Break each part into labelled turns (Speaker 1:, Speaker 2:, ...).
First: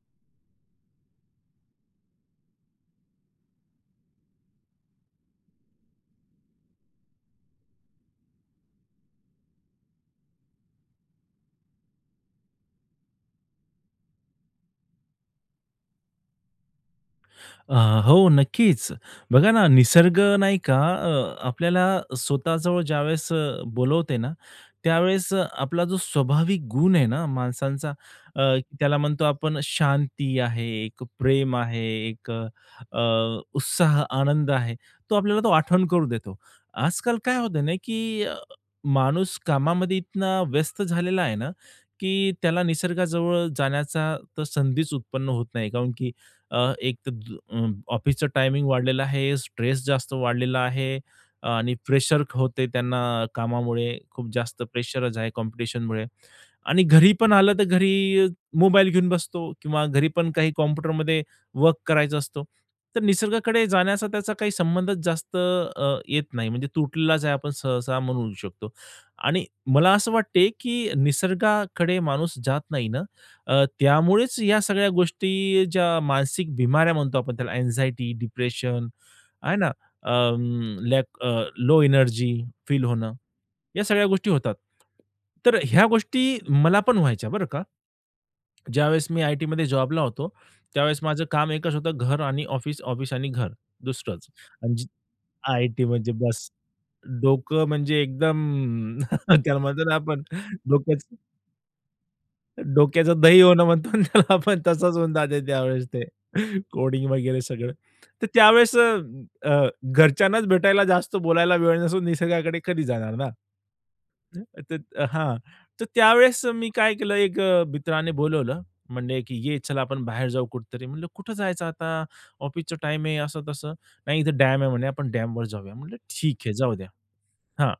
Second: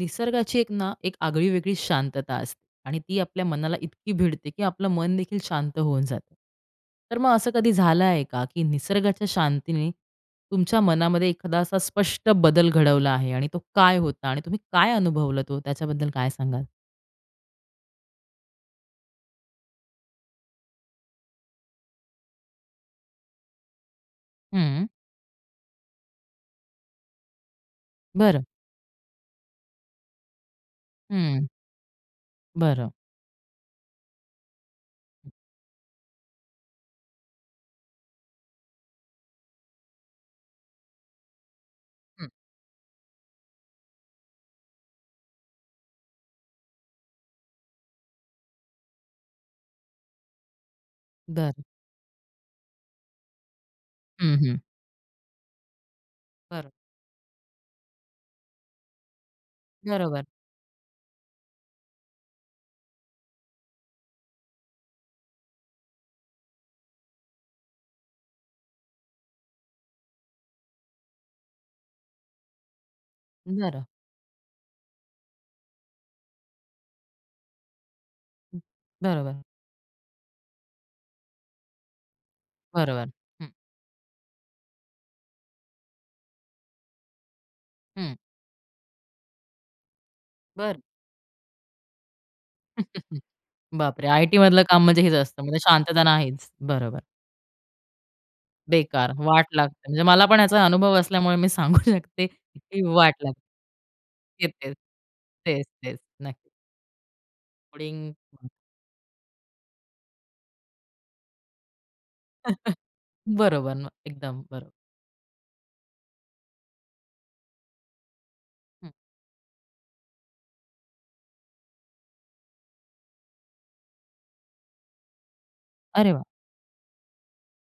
Speaker 1: निसर्गाची एक ना एक आगळी-वेगळी शांतता असते आणि ती आपल्या मनाला इतकी भिडते, की आपलं मन देखील शांत होऊन जातं. तर मग असं कधी झालं आहे का, की निसर्गाच्या शांतीने तुमच्या मनामध्ये एखादा असा स्पष्ट बदल घडवला आहे? आणि तो काय होता आणि तुम्ही काय अनुभवलं, तो त्याच्याबद्दल काय सांगाल?
Speaker 2: अ, हो, नक्कीच. बघा ना, निसर्ग नाही का, अ, आपल्याला स्वतःजवळ ज्यावेळेस, अ, बोलवते ना,
Speaker 1: हं.
Speaker 2: त्यावेळेस आपला जो स्वाभाविक गुण आहे ना माणसांचा, अ,
Speaker 1: बरं.
Speaker 2: त्याला म्हणतो आपण शांती आहे, एक
Speaker 1: हं.
Speaker 2: प्रेम आहे, एक, अ,
Speaker 1: बरं.
Speaker 2: अ, उत्साह, आनंद आहे, तो आपल्याला तो आठवण करून देतो. आजकाल काय होतंय ना, की अ, माणूस कामामध्ये इतना व्यस्त झालेला आहे ना,
Speaker 1: हं.
Speaker 2: की त्याला निसर्गाजवळ जाण्याचा तर संधीच उत्पन्न होत नाही. काउनकी अ, एक त अ, ऑफिसचा टायमिंग वाढलेला आहे, स्ट्रेस जास्त वाढलेला आहे
Speaker 1: बरं.
Speaker 2: आणि प्रेशर होते त्यांना कामामुळे, खूप
Speaker 1: हं, हं.
Speaker 2: जास्त प्रेशरच आहे कॉम्पिटिशनमुळे.
Speaker 1: बरं.
Speaker 2: आणि घरी पण आलं, तर घरी मोबाईल घेऊन बसतो किंवा घरी
Speaker 1: बरोबर.
Speaker 2: पण काही कॉम्प्युटरमध्ये वर्क करायचा असतो. तर निसर्गाकडे जाण्याचा त्याचा काही संबंधच जास्त, अ, येत नाही, म्हणजे तुटलेलाच आहे आपण सहसा म्हणू शकतो. आणि मला असं वाटतं, की निसर्गाकडे माणूस जात नाही ना, अ,
Speaker 1: बरं.
Speaker 2: त्यामुळेच या सगळ्या गोष्टी, ज्या मानसिक बिमाऱ्या म्हणतो आपण, त्याला अँक्झायटी, डिप्रेशन
Speaker 1: बरोबर.
Speaker 2: आहे ना? अ, लॅक लो एनर्जी फील
Speaker 1: बरोबर,
Speaker 2: होणं,
Speaker 1: हं.
Speaker 2: या सगळ्या गोष्टी होतात. तर ह्या गोष्टी मला पण व्हायच्या, बरं का?
Speaker 1: हं.
Speaker 2: ज्यावेळेस मी आयटीमध्ये जॉबला होतो,
Speaker 1: बरं.
Speaker 2: त्यावेळेस माझं काम एकच होतं, घर आणि ऑफिस, ऑफिस आणि घर,
Speaker 1: बापरे,
Speaker 2: दुसरंच.
Speaker 1: आयटी मधलं
Speaker 2: आणि
Speaker 1: काम
Speaker 2: जे
Speaker 1: म्हणजे हेच असतं. म्हणजे
Speaker 2: आयटी
Speaker 1: शांतता
Speaker 2: म्हणजे
Speaker 1: नाहीच.
Speaker 2: बस,
Speaker 1: बरोबर.
Speaker 2: डोकं म्हणजे एकदम
Speaker 1: बेकार, वाट
Speaker 2: त्याला
Speaker 1: लागते.
Speaker 2: म्हणतो ना
Speaker 1: म्हणजे
Speaker 2: आपण,
Speaker 1: मला पण याचा अनुभव
Speaker 2: डोक्याचं
Speaker 1: असल्यामुळे मी सांगू शकते, की वाट
Speaker 2: डोक्याचं
Speaker 1: लागते.
Speaker 2: दही होणं म्हणतो ना त्याला
Speaker 1: तेच,
Speaker 2: आपण,
Speaker 1: तेच.
Speaker 2: तसंच होऊन जातं
Speaker 1: तेच,
Speaker 2: त्यावेळेस,
Speaker 1: तेच,
Speaker 2: ते
Speaker 1: नक्कीच.
Speaker 2: कोडिंग वगैरे सगळं. तर
Speaker 1: [unintelligible]
Speaker 2: त्यावेळेस, अ, अ, घरच्यांनाच भेटायला, जास्त बोलायला वेळ नसून, निसर्गाकडे कधी जाणार ना.
Speaker 1: बरोबर ना, एकदम बरोबर.
Speaker 2: तर हां, तर त्यावेळेस मी काय केलं, एक अ, मित्राने बोलावलं,
Speaker 1: हं.
Speaker 2: म्हणले की "ये, चला आपण बाहेर जाऊ कुठेतरी?" म्हटलं, "कुठं जायचं आता? ऑफिसचा टाईम आहे, असं तसं." "नाही इथं डॅम आहे. म्हणे. आपण डॅमवर जाऊया." म्हटलं,
Speaker 1: अरे वाह!
Speaker 2: "ठीक आहे, जाऊ द्या हां."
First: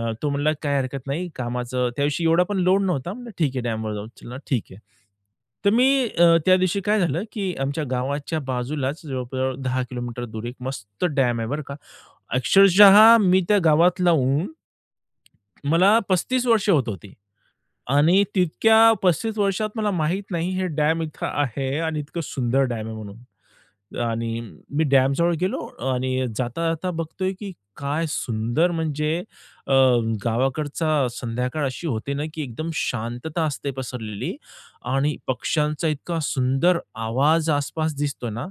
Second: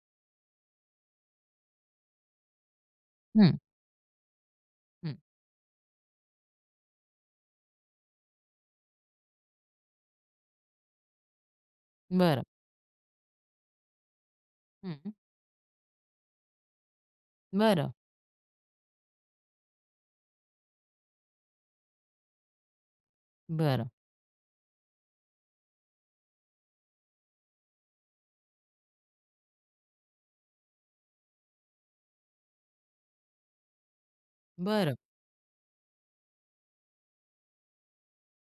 Speaker 2: अ, तो म्हणला, काय हरकत नाही, कामाचं त्यादिवशी एवढा पण लोड नव्हता. म्हटलं, "ठीक
Speaker 1: हं.
Speaker 2: आहे, डॅमवर जाऊ, चला, ठीक आहे."
Speaker 1: हं.
Speaker 2: तर मी अ, त्यादिवशी काय झालं, की आमच्या गावाच्या बाजूलाच, जवळ-जवळ 10 किलोमीटर दूर, एक मस्त डॅम आहे, बरं का.
Speaker 1: बरं.
Speaker 2: अक्षरशः, मी त्या गावात राहून
Speaker 1: हं.
Speaker 2: मला 35 वर्षे होत होती,
Speaker 1: बरं.
Speaker 2: आणि तितक्या 35 वर्षात मला माहीत नाही, हे डॅम इथं आहे, आणि इतकं सुंदर डॅम आहे म्हणून.
Speaker 1: बरं.
Speaker 2: आणि मी डॅमजवळ गेलो, आणि जाता-जाता बघतोय, की काय सुंदर, म्हणजे अ, गावाकडचा संध्याकाळ अशी होते ना, की एकदम शांतता असते पसरलेली
Speaker 1: बरं.
Speaker 2: आणि पक्ष्यांचा इतका सुंदर आवाज आस-पास दिसतोय ना.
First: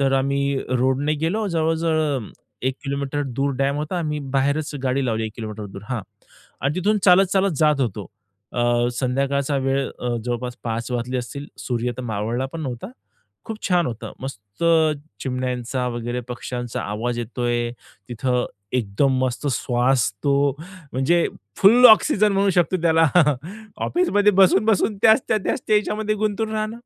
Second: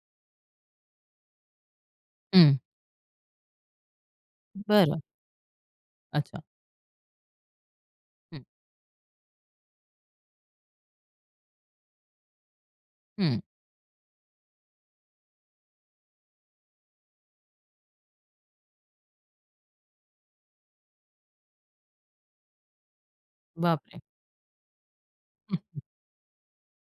Speaker 2: तर आम्ही रोडने गेलो, जवळ-जवळ
Speaker 1: हं.
Speaker 2: 1 किलोमीटर दूर डॅम होता, आम्ही बाहेरच
Speaker 1: बरं.
Speaker 2: गाडी लावली, एक किलोमीटर दूर. हां,
Speaker 1: अच्छा.
Speaker 2: आणि तिथून चालत-चालत जात होतो.
Speaker 1: हं.
Speaker 2: अ, संध्याकाळचा वेळ, अ, जवळपास 5:00 वाजले असतील, सूर्य तर मावळला पण नव्हता,
Speaker 1: हं.
Speaker 2: खूप छान होतं. मस्त चिमण्यांचा वगैरे, पक्ष्यांचा आवाज येतोय तिथं, एकदम मस्त श्वास तो, म्हणजे फुल ऑक्सिजन म्हणू शकतो त्याला.
Speaker 1: बाप रे!
Speaker 2: ऑफिसमध्ये बसून-बसून, त्याच त्या त्या त्याच्यामध्ये गुंतून राहणं,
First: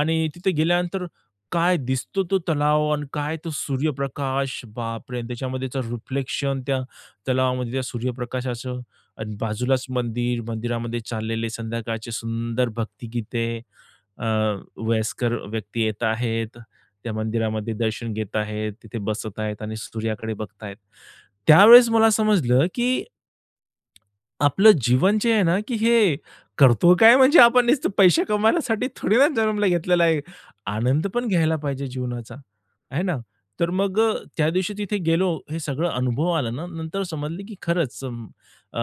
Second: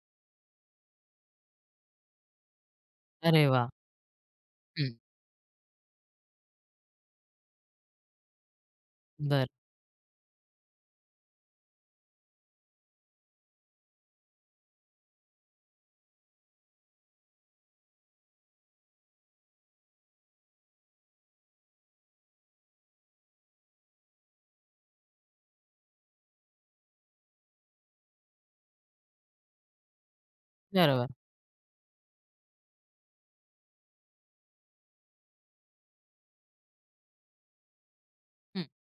Speaker 2: आणि तिथे गेल्यानंतर काय दिसतो, तो तलाव, आणि काय
Speaker 1: अरे
Speaker 2: तो
Speaker 1: वाह!
Speaker 2: सूर्यप्रकाश,
Speaker 1: हं.
Speaker 2: बापरे! त्याच्यामध्येचं रिफ्लेक्शन त्या तलावामध्ये, त्या सूर्यप्रकाशाचं. आणि
Speaker 1: बरं.
Speaker 2: बाजूलाच मंदिर, मंदिरामध्ये चाललेले संध्याकाळचे सुंदर भक्तिगीते, अ, वयस्कर व्यक्ती येत आहेत. त्या मंदिरामध्ये दर्शन घेत आहेत, तिथे बसत आहेत आणि सूर्याकडे बघत आहेत. त्यावेळेस मला समजलं, की आपलं जीवन जे आहे ना, की हे करतो काय, म्हणजे आपण नुसतं पैसे कमवण्यासाठी थोडी ना जन्माला घेतलेलं आहे? आनंद
Speaker 1: बरोबर.
Speaker 2: पण घ्यायला पाहिजे जीवनाचा, है ना? तर मग अ, त्यादिवशी तिथे गेलो, हे सगळं अनुभव आला ना, नंतर समजलं, की खरंच,
Speaker 1: हं.
Speaker 2: अ,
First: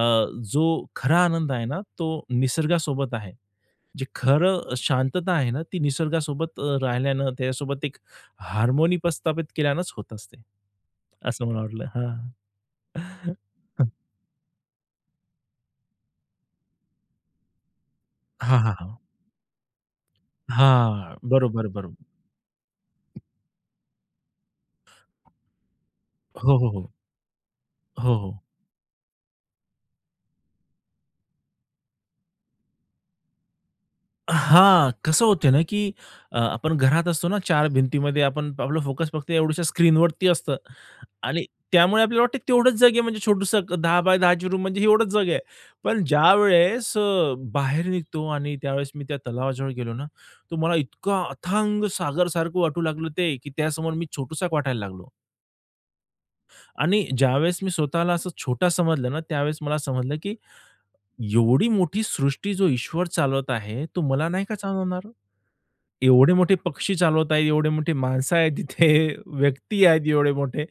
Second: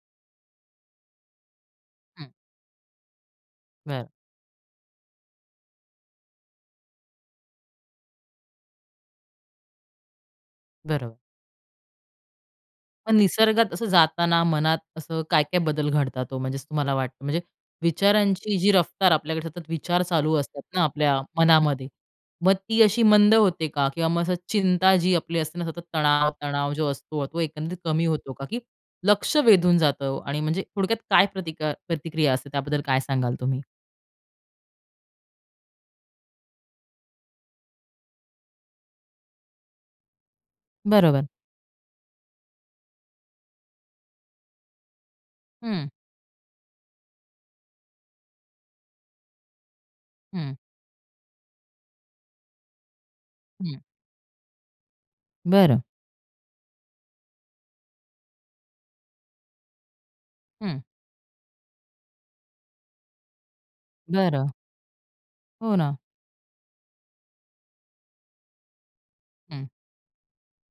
Speaker 2: जो खरा आनंद आहे ना, तो
Speaker 1: हं.
Speaker 2: निसर्गासोबत आहे. जे
Speaker 1: बरं.
Speaker 2: खरं शांतता आहे ना, ती निसर्गासोबत अ, राहिल्यानं, त्याच्यासोबत एक हार्मोनी प्रस्थापित केल्यानंच होत असते,
Speaker 1: बरोबर.
Speaker 2: असं मला वाटलं. हां,
Speaker 1: पण निसर्गात असं जाताना, मनात असं काय-काय बदल घडतात हो? म्हणजे तुम्हाला वाटतं, म्हणजे विचारांची
Speaker 2: हां,
Speaker 1: जी
Speaker 2: हां, हां.
Speaker 1: रफ्तार आपल्याकडे सतत विचार चालू असतात ना
Speaker 2: हां,
Speaker 1: आपल्या
Speaker 2: बरोबर,
Speaker 1: मनामध्ये,
Speaker 2: बरोबर.
Speaker 1: मग ती अशी मंद होते का? किंवा मग असं, चिंता जी आपली असते ना, सतत तणाव,
Speaker 2: हो, हो,
Speaker 1: तणाव जो
Speaker 2: हो.
Speaker 1: असतो, तो एकंदरीत कमी
Speaker 2: हो,
Speaker 1: होतो
Speaker 2: हो.
Speaker 1: का? की लक्ष वेधून जातं? आणि म्हणजे थोडक्यात काय प्रतिका प्रतिक्रिया असते, त्याबद्दल काय सांगाल तुम्ही?
Speaker 2: हां, कसं होत ना की अ, आपण घरात असतो ना, 4 भिंतीमध्ये आपण, आपलं फोकस फक्त एवढशा स्क्रीनवरती असतं.
Speaker 1: बरोबर.
Speaker 2: आणि त्यामुळे आपल्याला वाटते तेवढंच जग आहे, म्हणजे छोटंसं अ, 10x10 ची रूम म्हणजे ही एवढंच जग आहे.
Speaker 1: हं.
Speaker 2: पण ज्यावेळेस अ, बाहेर निघतो आणि त्यावेळेस मी त्या तलावाजवळ गेलो ना,
Speaker 1: हं.
Speaker 2: तर मला इतकं अथांग सागरसारखं वाटू लागलं ते, की
Speaker 1: हं.
Speaker 2: त्यासमोर मी छोटूसा एक वाटायला लागलो.
Speaker 1: बरं.
Speaker 2: आणि ज्यावेळेस मी स्वतःला असं छोटा समजलं ना, त्यावेळेस मला समजलं, की
Speaker 1: हं.
Speaker 2: एवढी मोठी सृष्टी जो ईश्वर चालवत आहे, तो मला नाही
Speaker 1: बरं.
Speaker 2: का चालवणार?
Speaker 1: हो ना.
Speaker 2: एवढे मोठे पक्षी चालवत आहेत, एवढे मोठी माणसं आहेत तिथे
Speaker 1: हं.
Speaker 2: व्यक्ती आहेत एवढे मोठे,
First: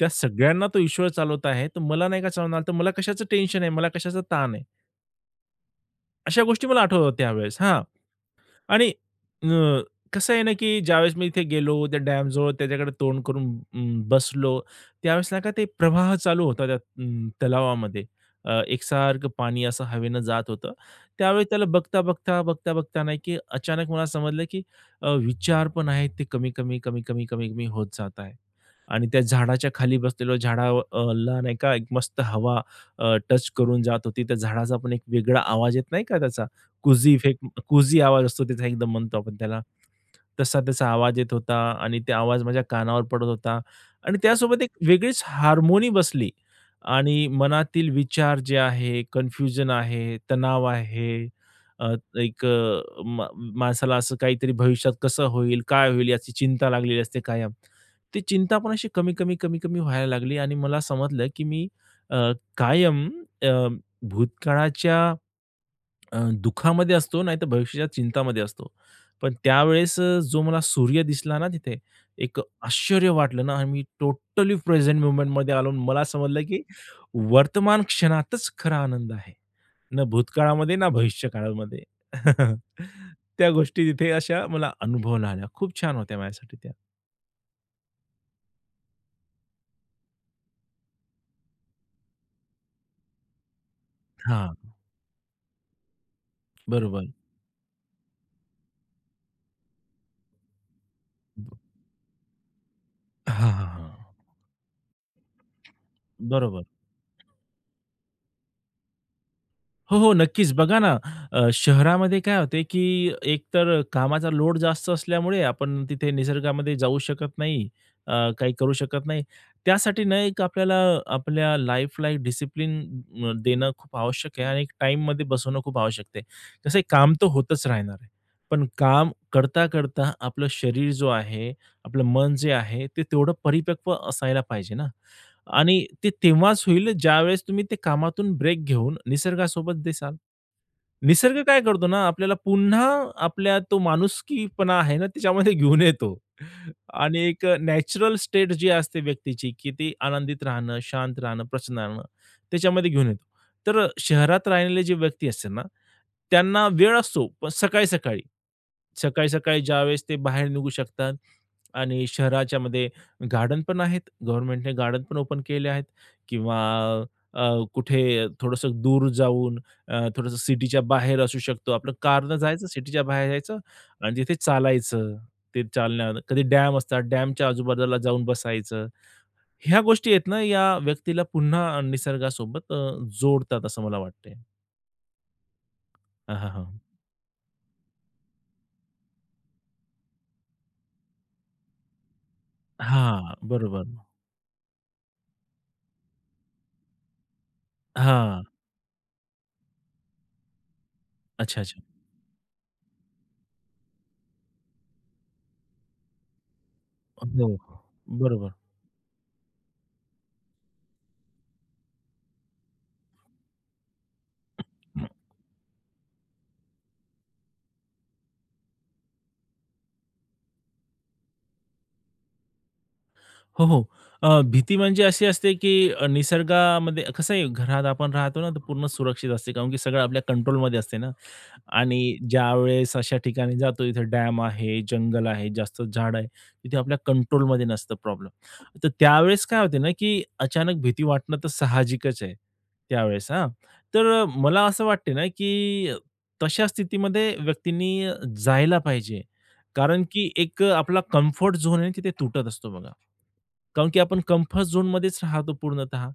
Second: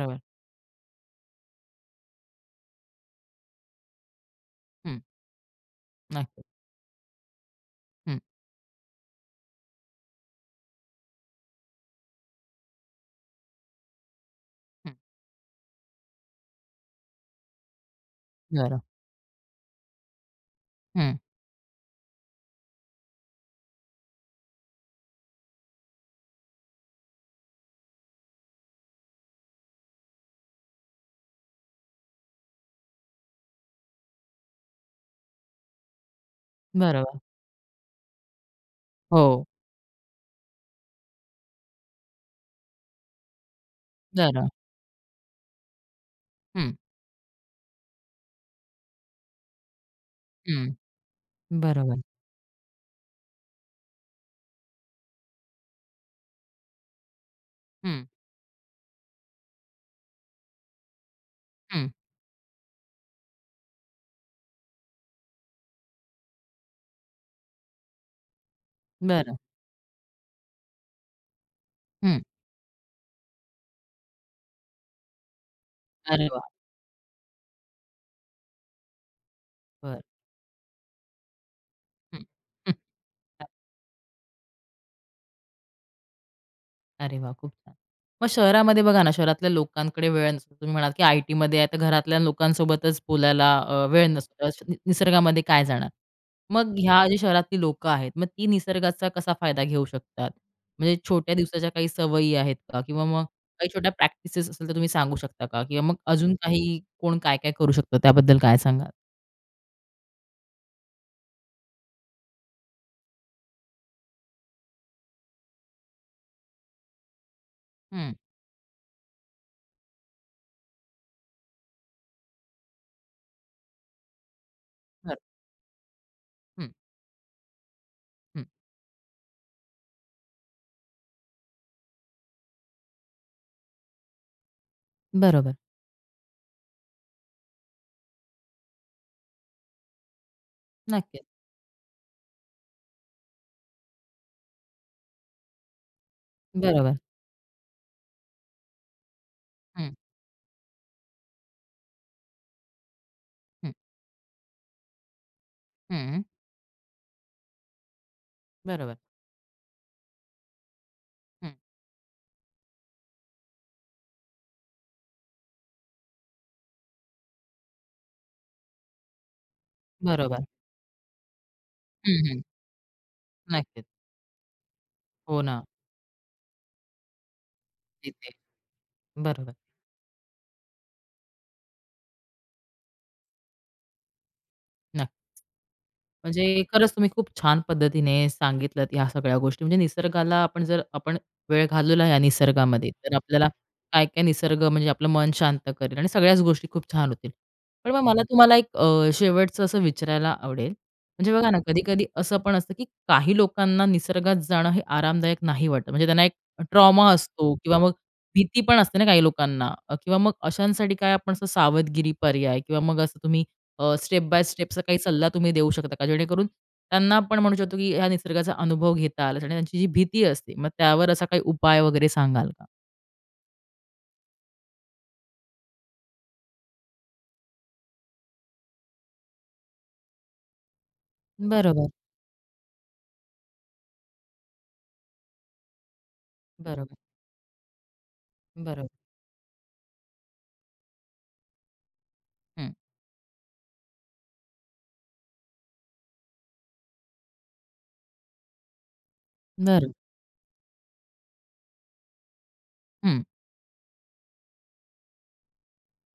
Speaker 2: त्या सगळ्यांना तो ईश्वर चालवत आहे तर मला नाही का चालवणार. तर मला कशाचं टेंशन आहे, मला कशाचा ताण आहे.
Speaker 1: हं. नक्की.
Speaker 2: अशा गोष्टी मला आठवत होत्या त्यावेळेस, हां.
Speaker 1: हं.
Speaker 2: आणि अ, कसं आहे ना, की ज्यावेळेस मी इथे गेलो, त्या डॅम जवळ त्याच्याकडे तोंड करून अं, बसलो
Speaker 1: हं.
Speaker 2: त्यावेळेस नाही का ते प्रवाह चालू होता त्या अं, तलावामध्ये. अ,
Speaker 1: बरं.
Speaker 2: एकसारखं पाणी असं हवेनं जात होतं.
Speaker 1: हं.
Speaker 2: त्यावेळेस त्याला बघता-बघता, बघता-बघता नाही की अचानक मला समजलं, की अ, विचार पण आहेत ते कमी-कमी, कमी-कमी, कमी-कमी होत जात आहे. आणि त्या झाडाच्या खाली बसलेलो झाडा अ, ला नाही का एक मस्त हवा अ, टच करून जात होती. त्या झाडाचा पण एक वेगळा आवाज येत नाही का त्याचा, कुझी
Speaker 1: बरोबर.
Speaker 2: इफेक्ट अं, कुझी आवाज असतो त्याचा एकदम म्हणतो आपण
Speaker 1: हो.
Speaker 2: त्याला. तसा त्याचा आवाज येत होता, आणि त्या आवाज माझ्या कानावर पडत होता. आणि
Speaker 1: बरं.
Speaker 2: त्यासोबत एक वेगळीच हार्मोनी बसली
Speaker 1: हं.
Speaker 2: आणि मनातील विचार जे आहे, कन्फ्युजन आहे, तणाव
Speaker 1: हं,
Speaker 2: आहे, अ,
Speaker 1: बरोबर.
Speaker 2: एक अ, म माणसाला असं काहीतरी भविष्यात कसं होईल, काय होईल याची चिंता लागलेली असते कायम.
Speaker 1: हं.
Speaker 2: ती चिंता पण अशी कमी-कमी, कमी-कमी व्हायला लागली आणि मला समजलं की मी
Speaker 1: हं.
Speaker 2: अ, कायम अ, भूतकाळाच्या, अ, दुःखामध्ये असतो नाहीतर भविष्याच्या चिंतामध्ये असतो. पण
Speaker 1: बरं.
Speaker 2: त्यावेळेस अ, जो मला सूर्य दिसला ना तिथे,
Speaker 1: हं.
Speaker 2: एक आश्चर्य वाटलं ना, मी टोटली प्रेझेंट मोमेंटमध्ये आलो आणि मला
Speaker 1: अरे
Speaker 2: समजलं,
Speaker 1: वाह!
Speaker 2: की वर्तमान क्षणातच खरा आनंद आहे.
Speaker 1: बरं.
Speaker 2: ना भूतकाळामध्ये, ना भविष्य काळामध्ये.
Speaker 1: हं.
Speaker 2: त्या गोष्टी तिथे अशा मला अनुभवाला आले खूप छान होत्या माझ्यासाठी त्या.
Speaker 1: अरे वाह! खूप छान. मग शहरामध्ये बघा ना, शहरातल्या लोकांकडे वेळ नसतो, तुम्ही म्हणाल, की आय टीमध्ये आहे. तर घरातल्या लोकांसोबतच बोलायला अ, वेळ नसतो स
Speaker 2: हां.
Speaker 1: निसर्गामध्ये काय जाणार. मग ह्या
Speaker 2: बरोबर.
Speaker 1: जे शहरातली लोकं आहेत, मग ती निसर्गाचा कसा फायदा घेऊ शकतात? म्हणजे छोट्या दिवसाच्या काही सवयी आहेत का? किंवा मग
Speaker 2: हां, हां,
Speaker 1: काही
Speaker 2: हां.
Speaker 1: छोट्या प्रॅक्टिसेस असेल तर तुम्ही सांगू शकता का? किंवा मग अजून
Speaker 2: बरोबर.
Speaker 1: काही, कोण काय-काय करू शकतो त्याबद्दल काय सांगाल?
Speaker 2: हो, हो. नक्कीच. बघा ना, अ, शहरामध्ये काय होते की एकतर कामाचा लोड जास्त असल्यामुळे आपण तिथे निसर्गामध्ये जाऊ शकत नाही
Speaker 1: हं.
Speaker 2: अ, काही करू शकत नाही. त्यासाठी ना, एक आपल्याला आपल्या लाईफला डिसिप्लिन अ, देणं खूप आवश्यक आहे आणि एक,
Speaker 1: खरं.
Speaker 2: टाईममध्ये बसवणं खूप आवश्यक आहे.
Speaker 1: हं.
Speaker 2: कसं आहे काम तर होतंच राहणार आहे.
Speaker 1: हं.
Speaker 2: पण काम करता-करता आपलं शरीर जो आहे, आपलं मन जे आहे, ते तेवढं परिपक्व असायला पाहिजे ना,
Speaker 1: बरोबर.
Speaker 2: आणि ते तेव्हाच होईल, ज्यावेळेस तुम्ही ते कामातून ब्रेक घेऊन निसर्गासोबत दिसाल.
Speaker 1: नक्कीच.
Speaker 2: निसर्ग काय करतो ना, आपल्याला पुन्हा आपल्या तो माणुसकीपणा आहे ना त्याच्यामध्ये घेऊन येतो.
Speaker 1: बरोबर.
Speaker 2: आणि एक नॅचरल स्टेट जी असते व्यक्तीची की
Speaker 1: हं.
Speaker 2: ती आनंदित राहणं, शांत राहणं, प्रसन्न राहणं त्याच्यामध्ये घेऊन येतो.
Speaker 1: हं.
Speaker 2: तर अ, शहरात राहिलेले जे व्यक्ती असते ना,
Speaker 1: हं.
Speaker 2: त्यांना वेळ असतो पण सकाळी-सकाळी.
Speaker 1: बरोबर.
Speaker 2: सकाळी-सकाळी ज्यावेळेस ते बाहेर निघू शकतात
Speaker 1: हं.
Speaker 2: आणि शहराच्यामध्ये गार्डन पण आहेत. गव्हर्नमेंटने गार्डन पण ओपन केले आहेत किंवा अ, अ, कुठे थोडंसं दूर जाऊन, अ, थोडंसं
Speaker 1: बरोबर.
Speaker 2: सिटीच्या बाहेर असू शकतो. आपलं
Speaker 1: हं,
Speaker 2: कारनं
Speaker 1: हं.
Speaker 2: जायचं, सिटीच्या बाहेर जायचं
Speaker 1: नक्कीच.
Speaker 2: आणि तिथे चालायचं.
Speaker 1: हो
Speaker 2: ते
Speaker 1: ना.
Speaker 2: चालणार, कधी डॅम असतात. डॅमच्या आजूबाजूला जाऊन
Speaker 1: तिथे
Speaker 2: बसायचं.
Speaker 1: बरोबर.
Speaker 2: ह्या गोष्टी आहेत ना, या व्यक्तीला पुन्हा निसर्गासोबत अ, जोडतात असं मला वाटते.
Speaker 1: नक्की.
Speaker 2: हां, हां,
Speaker 1: म्हणजे
Speaker 2: हां.
Speaker 1: खरंच, तुम्ही खूप छान पद्धतीने सांगितलत या सगळ्या गोष्टी. म्हणजे, निसर्गाला आपण जर आपण वेळ घालवला या निसर्गामध्ये तर
Speaker 2: हां.
Speaker 1: आपल्याला
Speaker 2: बरोबर.
Speaker 1: काय-काय निसर्ग म्हणजे आपलं मन शांत करेल आणि सगळ्याच गोष्टी खूप छान होतील. पण मग मला
Speaker 2: हां.
Speaker 1: तुम्हाला एक अ, शेवटचं असं विचारायला आवडेल. म्हणजे बघा ना,
Speaker 2: अच्छा. अच्छा.
Speaker 1: कधी-कधी असं पण असंही असतं की काही लोकांना निसर्गात जाणं हे आरामदायक नाही वाटत वाटतं नाही म्हणजे त्यांना एक एखादा ट्रॉमा असतो
Speaker 2: हो,
Speaker 1: किंवा
Speaker 2: हो.
Speaker 1: मग
Speaker 2: बरोबर.
Speaker 1: भीती पण असते ना काही लोकांना. किंवा मग तर अशांसाठी काय आपण असं काही सावधगिरी पर्याय किंवा मग असं तुम्ही अ, स्टेप बाय स्टेप असा काही सल्ला तुम्ही देऊ शकता का, जेणेकरून त्यांना आपण म्हणू शकतो की ह्या निसर्गाचा अनुभव घेता आला येईल? आणि त्यांची जी भीती असते, मग त्यावर असा काही उपाय वगैरे सांगाल का?
Speaker 2: हो, हो. अ, भीती म्हणजे अशी असते की निसर्गामध्ये कसं आहे घरात आपण राहतो ना, तर पूर्ण सुरक्षित असते. कारण की सगळं आपल्या कंट्रोलमध्ये असते ना.
Speaker 1: बरोबर.
Speaker 2: आणि ज्यावेळेस अशा ठिकाणी जातो जिथे डॅम आहे, जंगल आहे, जास्त झाडं आहेत. तिथे
Speaker 1: बरोबर.
Speaker 2: आपल्या कंट्रोलमध्ये नसते प्रॉब्लेम.
Speaker 1: बरोबर.
Speaker 2: तर त्यावेळेस काय होते ना की अचानक भीती वाटणं तर साहजिकच आहे,
Speaker 1: हं.
Speaker 2: त्यावेळेस हां. तर मला असं वाटते ना, की तशा स्थितीमध्ये व्यक्तींनी जायला पाहिजे.
Speaker 1: बरं.
Speaker 2: कारण की एक आपला कम्फर्ट झोन आहे, तो तिथे तुटत असतो बघा.
Speaker 1: हं.
Speaker 2: कारण की आपण कम्फर्ट झोनमध्येच राहतो पूर्णतः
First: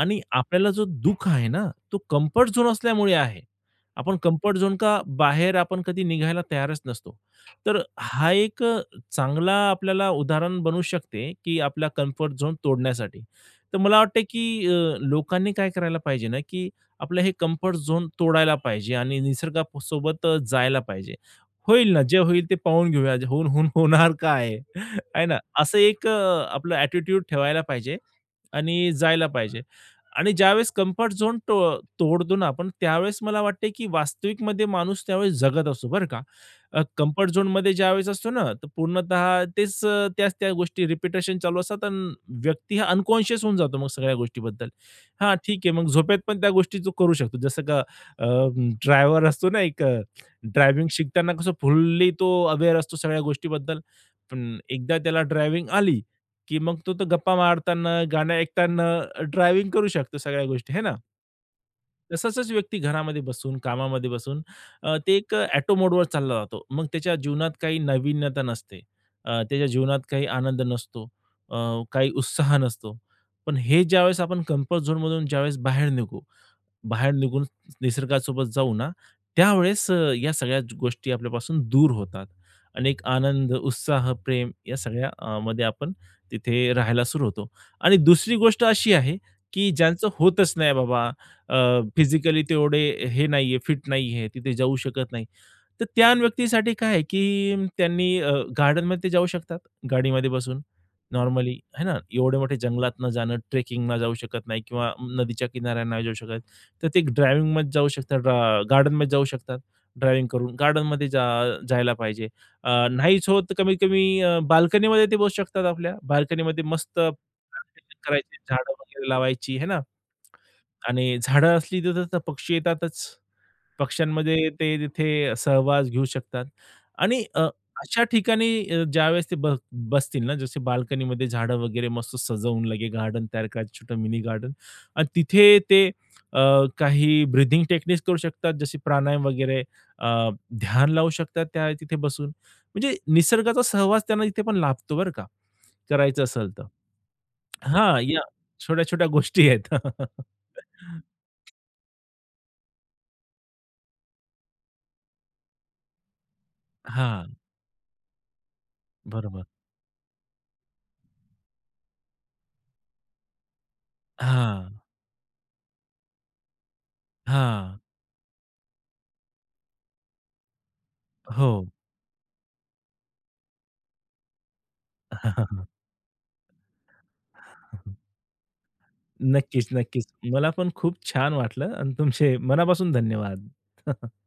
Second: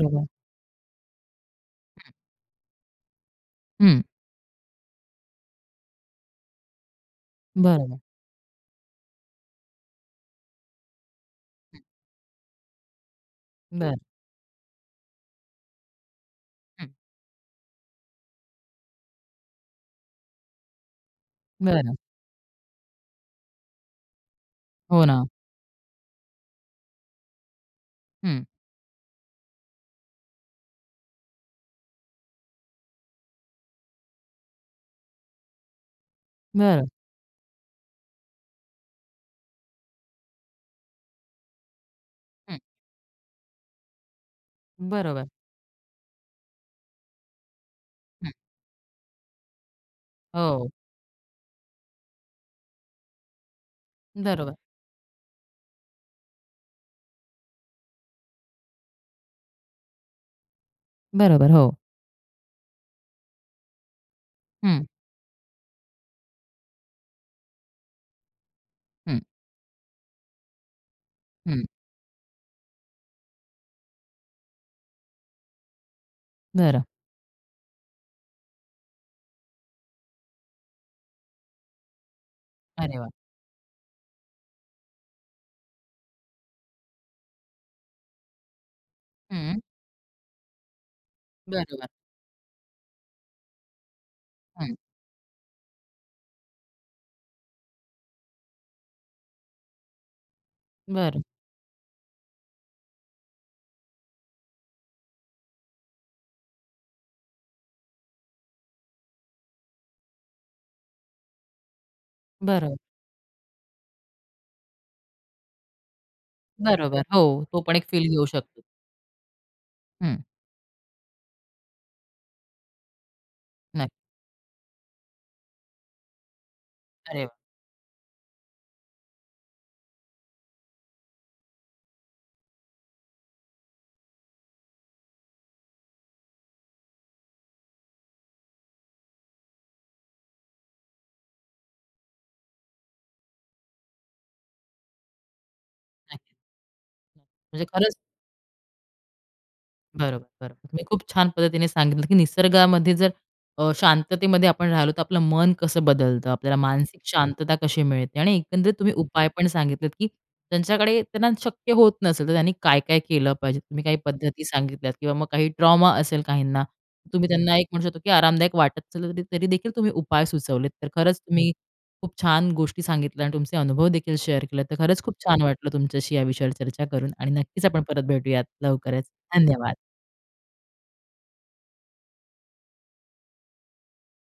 Speaker 2: आणि आपल्याला जो दु:ख आहे ना, तो
Speaker 1: हं.
Speaker 2: कम्फर्ट झोन असल्यामुळे आहे.
Speaker 1: हं.
Speaker 2: आपण कम्फर्ट झोनच्या बाहेर आपण कधी निघायला तयारच नसतो. तर
Speaker 1: बरोबर.
Speaker 2: हा एक चांगला आपल्याला उदाहरण बनू शकते की
Speaker 1: हं.
Speaker 2: आपला कम्फर्ट झोन तोडण्यासाठी. तर मला
Speaker 1: बरं.
Speaker 2: वाटते की अ, लोकांनी काय करायला पाहिजे ना की
Speaker 1: हं.
Speaker 2: आपलं हे कम्फर्ट झोन तोडायला पाहिजे आणि निसर्गासोबत जायला पाहिजे. होईल
Speaker 1: बरं.
Speaker 2: ना जे होईल ते पाहून घेऊया होऊन-होऊन होणार काय
Speaker 1: हो ना.
Speaker 2: आहे ना असा एक आपला ॲटिट्यूड ठेवायला
Speaker 1: हं.
Speaker 2: पाहिजे.आणि जायला पाहिजे. आणि ज्यावेळेस कम्फर्ट झोन तो तोडतो ना आपण त्यावेळेस मला वाटते की वास्तविकमध्ये माणूस त्यावेळेस जगत असतो बरं का.
Speaker 1: बरं.
Speaker 2: कम्फर्ट झोनमध्ये ज्यावेळेस असतो ना तर पूर्णत: तेच त्याच त्या गोष्टी रिपिटेशन चालू असतात आणि
Speaker 1: हं.
Speaker 2: व्यक्ती हा अनकॉन्शियस होऊन जातो मग सगळ्या गोष्टींबद्दल.
Speaker 1: बरोबर.
Speaker 2: हा ठीक आहे मग झोपेत पण त्या गोष्टी तो करू शकतो जसं की अ,
Speaker 1: हं.
Speaker 2: ड्रायव्हर असतो ना एक
Speaker 1: हो.
Speaker 2: ड्रायव्हिंग शिकताना कसं फुल्ली तो अवेअर असतो सगळ्या गोष्टीबद्दल
Speaker 1: बरोबर.
Speaker 2: पण एकदा त्याला ड्रायव्हिंग आली की मग तर तो गप्पा मारताना गाणे ऐकताना ड्रायव्हिंग करू शकतो सगळ्या गोष्टी आहे ना.
Speaker 1: बरोबर, हो.
Speaker 2: तसंच व्यक्ती घरामध्ये बसून, कामामध्ये बसून,
Speaker 1: हं.
Speaker 2: अ, तो एक ऑटो मोडवर चालला जातो. मग त्याच्या जीवनात काही नवीनता नसते.
Speaker 1: हं.
Speaker 2: अ, त्याच्या जीवनात काही आनंद नसतो, अ,
Speaker 1: हं.
Speaker 2: काही उत्साह नसतो. पण हे ज्यावेळेस आपण कम्फर्ट झोनमधून ज्यावेळेस बाहेर निघू,
Speaker 1: बरं.
Speaker 2: बाहेर निघून निसर्गासोबत जाऊ ना, त्यावेळेस, अ, या सगळ्या गोष्टी आपल्यापासून दूर होतात.
Speaker 1: अरे
Speaker 2: अनेक
Speaker 1: वाह!
Speaker 2: आनंद, उत्साह, प्रेम, या सगळ्यामध्ये आपण तिथे राहायला सुरू होतो. आणि दुसरी गोष्ट अशी आहे,
Speaker 1: हं, हं.
Speaker 2: की ज्यांचं होतच नाही, बाबा, अ,
Speaker 1: बरोबर.
Speaker 2: फिजिकली तेवढे हे नाहीये, फिट नाहीये, तिथे
Speaker 1: हं.
Speaker 2: जाऊ शकत नाही. तर त्या व्यक्तीसाठी काय आहे, की त्यांनी, अ, गार्डनमध्ये ते जाऊ शकतात. गाडीमध्ये बसून
Speaker 1: बरं.
Speaker 2: नॉर्मली, आहे ना, एवढे मोठे जंगलात न जाणं, ट्रेकिंगला जाऊ शकत नाही किंवा नदीच्या किनाऱ्यावर नाही जाऊ शकत, तर ते ड्रायव्हिंगमध्ये जाऊ शकतात. गार्डनमध्ये जाऊ शकतात. ड्रायव्हिंग करून गार्डनमध्ये जा, अ, जायला पाहिजे, अ,
Speaker 1: बरं.
Speaker 2: नाहीच होत, तर कमीत कमी अ, बाल्कनीमध्ये ते बसू शकतात आपल्या, बाल्कनीमध्ये मस्त
Speaker 1: बरोबर, हो, तो पण एक
Speaker 2: [unintelligible]
Speaker 1: फील घेऊ
Speaker 2: करायचं,
Speaker 1: शकतो.
Speaker 2: झाडं वगैरे लावायची, आहे ना.
Speaker 1: हं.
Speaker 2: आणि झाडं असली तिथं, तर पक्षी येतातच.
Speaker 1: नाही.
Speaker 2: पक्ष्यांमध्ये ते तिथे सहवास घेऊ शकतात. आणि
Speaker 1: अरे वा!
Speaker 2: अ, अशा ठिकाणी अ, ज्यावेळेस ते बस बसतील ना, जसे बाल्कनीमध्ये झाडं वगैरे मस्त सजवून, लगेच गार्डन तयार करायच छोटं मिनी गार्डनआणि तिथे ते, अ, काही ब्रीथिंग टेक्निक करू शकतात, जसे प्राणायाम वगैरे, अ, ध्यान लावू शकतात, त्या तिथे बसून. म्हणजे निसर्गाचा सहवास त्यांना तिथे पण लाभतो, बरं का.
Speaker 1: नाही.
Speaker 2: करायचं असेल तर,
Speaker 1: म्हणजे खरंच.
Speaker 2: हां, या छोट्या-छोट्या गोष्टी आहेत.
Speaker 1: बरोबर, बरोबर. तुम्ही खूप छान पद्धतीने सांगितलं, की निसर्गामध्ये जर, अ, शांततेमध्ये आपण राहिलो, तर आपलं मन कसं बदलतं, आपल्याला मानसिक
Speaker 2: हां.
Speaker 1: शांतता कशी मिळते. आणि एकंदरीत तुम्ही उपाय
Speaker 2: बरोबर.
Speaker 1: पण सांगितले, की त्यांच्याकडे, त्यांना शक्य होत नसेल, तर त्यांनी काय-काय केलं पाहिजे. तुम्ही काही पद्धती
Speaker 2: हां.
Speaker 1: सांगितल्या किंवा मग काही ट्रॉमा असेल काहींना, तुम्ही त्यांना, एक
Speaker 2: हां.
Speaker 1: म्हणू शकतो, की आरामदायक वाटत असलं तरी देखील तुम्ही उपाय सुचवलेत. तर खरंच, तुम्ही
Speaker 2: हो.
Speaker 1: खूप छान गोष्टी सांगितल्या आणि तुमचे अनुभव देखील शेअर केले. तर खरंच खूप छान वाटलं तुमच्याशी याविषयावर चर्चा करून आणि नक्कीच आपण परत भेटूयात लवकरच.
Speaker 2: नक्कीच,
Speaker 1: धन्यवाद.
Speaker 2: नक्कीच. मला पण खूप छान वाटलं आणि तुमचे मनापासून धन्यवाद.